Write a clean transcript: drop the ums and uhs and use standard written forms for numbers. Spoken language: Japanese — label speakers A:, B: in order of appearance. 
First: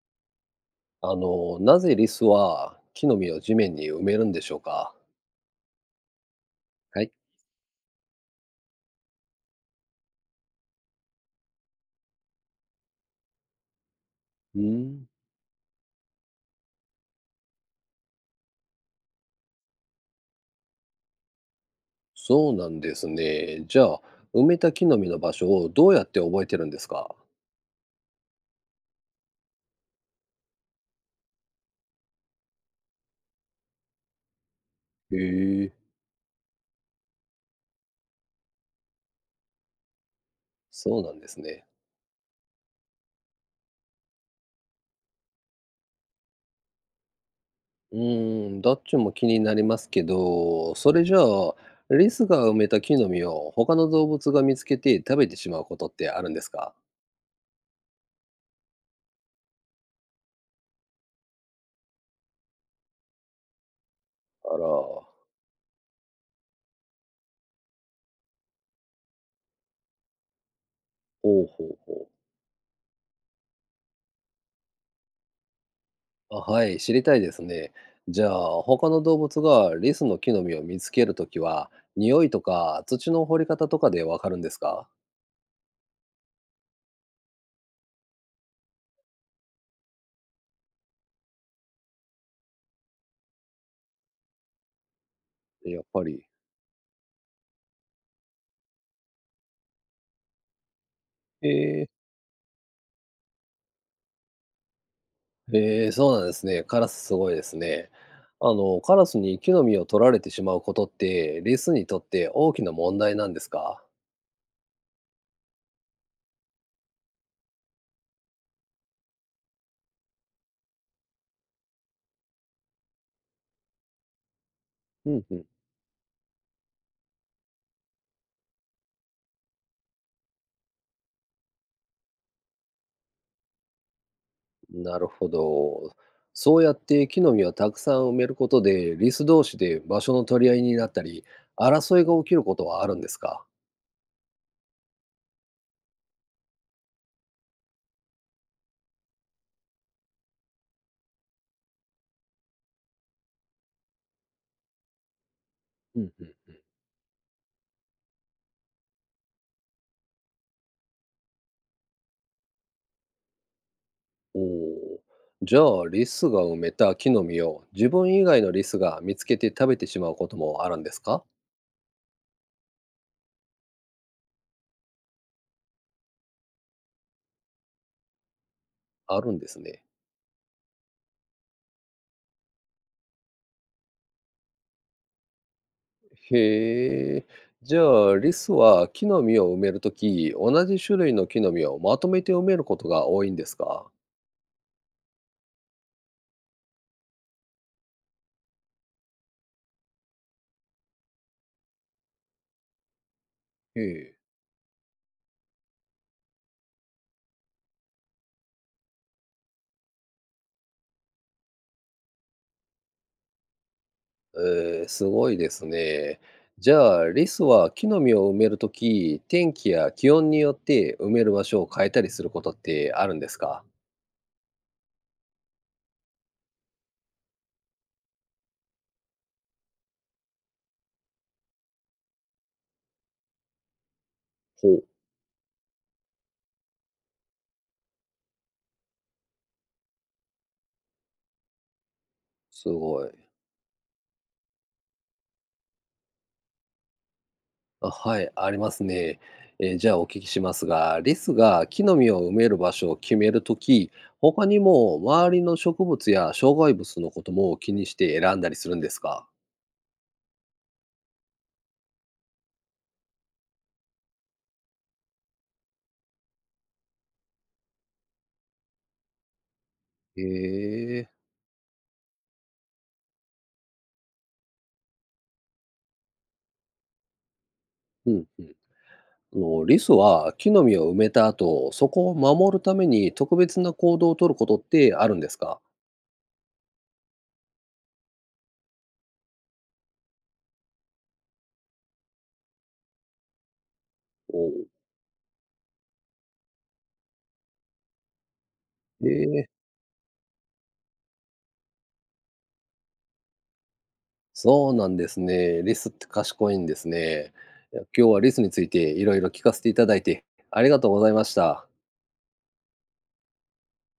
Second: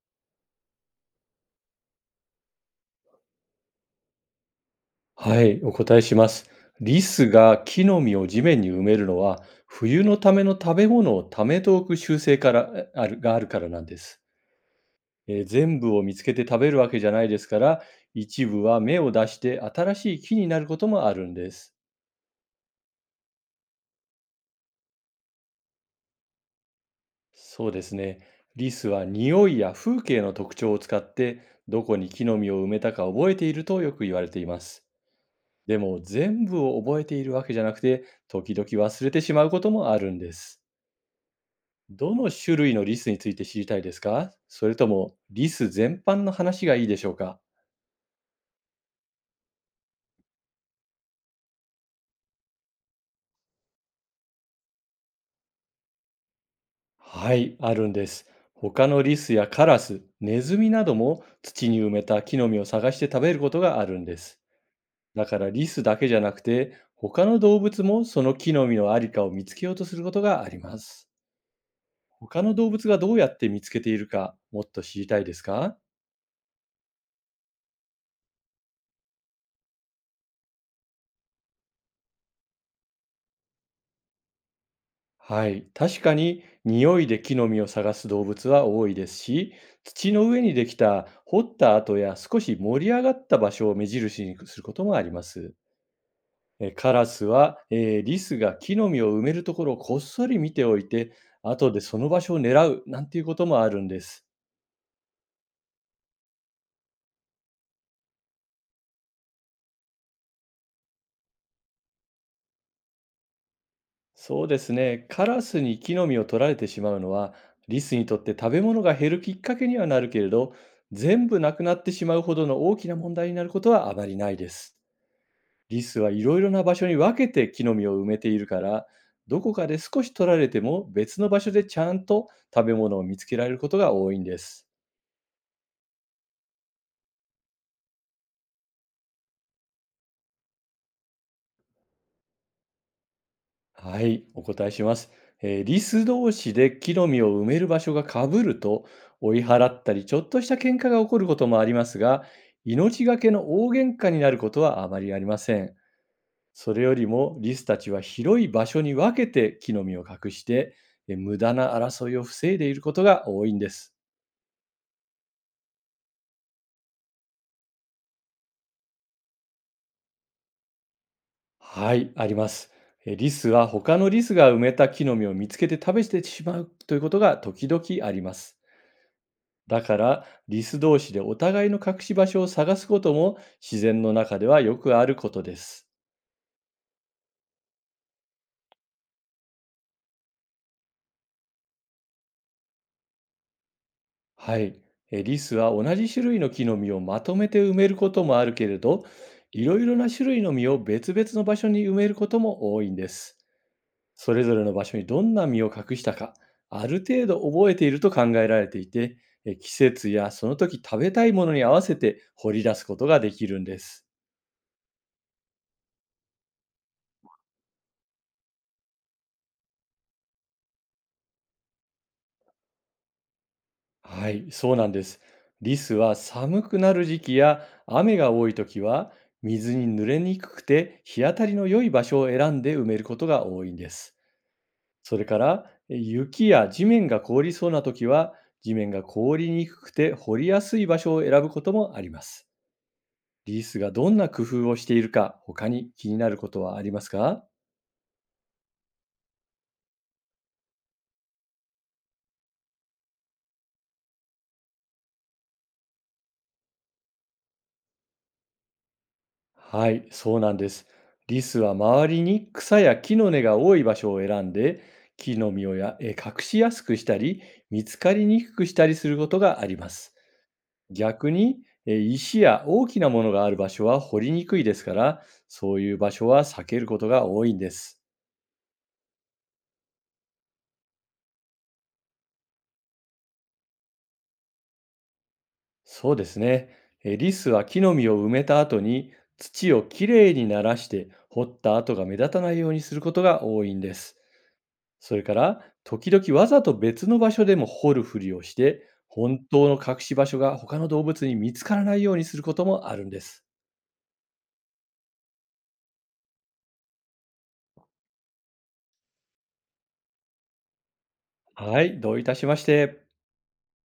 A: なぜリスは木の実を地面に埋めるんでしょうか？
B: はい、お答えします。
A: は
B: リ
A: い。
B: スが木の実を地面に埋めるのは、冬のための食べ物をためておく習性からあるがあるからなんです。
A: うん、
B: 全部を見つけて食べるわけじゃないですから、一部は芽を出して新しい木になることもあるんです。
A: そうなんですね。じゃあ、埋めた木の実の場所をどうやって覚えてるんですか？
B: そうですね。リスは匂いや風景の特徴を使って、どこに木の実を埋めたか覚えているとよく言われています。
A: へえ、
B: でも全部を覚えているわけじゃなくて、時々忘れてしまうこともあるんです。
A: そうなんですね。
B: どの種類のリスについて知りたいですか？それともリス全般の話がいいでしょうか？
A: うーん、どっちも気になりますけど、それじゃあ、リスが埋めた木の実を他の動物が見つけて食べてしまうことってあるんですか？
B: はい、あるんです。他のリスやカラス、ネズミなども土に埋めた木の実を探して食べることがあるんです。
A: あら、ほ
B: だから、リスだけじゃなくて、他の動物もその木の実のありかを見つけようとすることがあります。
A: うほうほう。
B: 他の動物がどうやって見つけているか、もっと知りたいですか？
A: あ、はい、知りたいですね。じゃあ、他の動物がリスの木の実を見つけるときは、匂いとか土の掘り方とかでわかるんですか？
B: はい、確かに匂いで木の実を探す動物は多いですし、土の上にできた掘った跡や少し盛り上がった場所を目印にすることもあります。
A: やっぱり。
B: カラスは、リスが木の実を埋めるところをこっそり見ておいて、
A: え
B: 後でそ
A: ー、
B: の場所を狙うなんていうこともあるんです。
A: えー、そうなんですね。カラスすごいですね。カラスに木の実を取られてしまうことって、リスにとって大きな問題なんですか？
B: そうですね、カラスに木の実を取られてしまうのは、リスにとって食べ物が減るきっかけにはなるけれど、全部なくなってしまうほどの大きな問題になることはあまりないです。
A: うんうん。
B: リスはいろいろな場所に分けて木の実を埋めているから、どこかで少し取られても別の場所でちゃんと食べ物を見つけられることが多いんです。
A: なるほど。そうやって木の実をたくさん埋めることで、リス同士で場所の取り合いになったり、争いが起きることはあるんですか？
B: はい、お答えします。リス同士で木の実を埋める場所がかぶると、追い払ったりちょっとした喧嘩が起こることもありますが、命がけの大喧嘩になることはあまりありません。
A: うんうん。
B: それよりも、リスたちは広い場所に分けて木の実を隠して、無駄な争いを防いでいることが多いんです。
A: おお。じゃあ、リスが埋めた木の実を自分以外のリスが見つけて食べてしまうこともあるんですか？
B: はい、あります。リスは他のリスが埋めた木の実を見つけて食べてしまうということが時々あります。
A: あるんです
B: だ
A: ね。
B: から、リス同士でお互いの隠し場所を探すことも自然の中ではよくあることです。
A: へえ。じゃあ、リスは木の実を埋めるとき、同じ種類の木の実をまとめて埋めることが多いんですか？
B: はい、リスは同じ種類の木の実をまとめて埋めることもあるけれど、いろいろな種類の実を別々の場所に埋めることも多いんです。
A: へえ。
B: それぞれの場所にどんな実を隠したか、ある程度覚えていると考えられていて、季節やその時食べたいものに合わせて掘り出すことができるんです。
A: えー、すごいですね。じゃあ、リスは木の実を埋めるとき、天気や気温によって埋める場所を変えたりすることってあるんですか？
B: はい、そうなんです。リスは寒くなる時期や雨が多い時は、水に濡れにくくて日当たりの良い場所を選んで埋めることが多いんです。
A: ほう。
B: それから、雪や地面が凍りそうな時は、地面が凍りにくくて掘りやすい場所を選ぶこともあります。
A: すごい。
B: リスがどんな工夫をしているか、他に気になることはありますか？
A: あ、はい、ありますね。じゃあお聞きしますが、リスが木の実を埋める場所を決めるとき、他にも周りの植物や障害物のことも気にして選んだりするんですか？
B: はい、そうなんです。リスは周りに草や木の根が多い場所を選んで、木の実を隠しやすくしたり、見つかりにくくしたりすることがあります。
A: へえ。
B: 逆に、石や大きなものがある場所は掘りにくいですから、そういう場所は避けることが多いんです。
A: うんうん。あのリスは木の実を埋めた後、そこを守るために特別な行動をとることってあるんですか？
B: そうですね。リスは木の実を埋めた後に、土をきれいにならして掘った跡が目立たないようにすることが多いんです。
A: おう。
B: それから時々わざと別の場所でも掘るふりをして、
A: へ
B: 本
A: え。
B: 当の隠し場所が他の動物に見つからないようにすることもあるんです。
A: そうなんですね。リスって賢いんですね。いや、今日はリスについていろいろ聞かせていただいてありがとうございました。
B: はい、どういたしまして。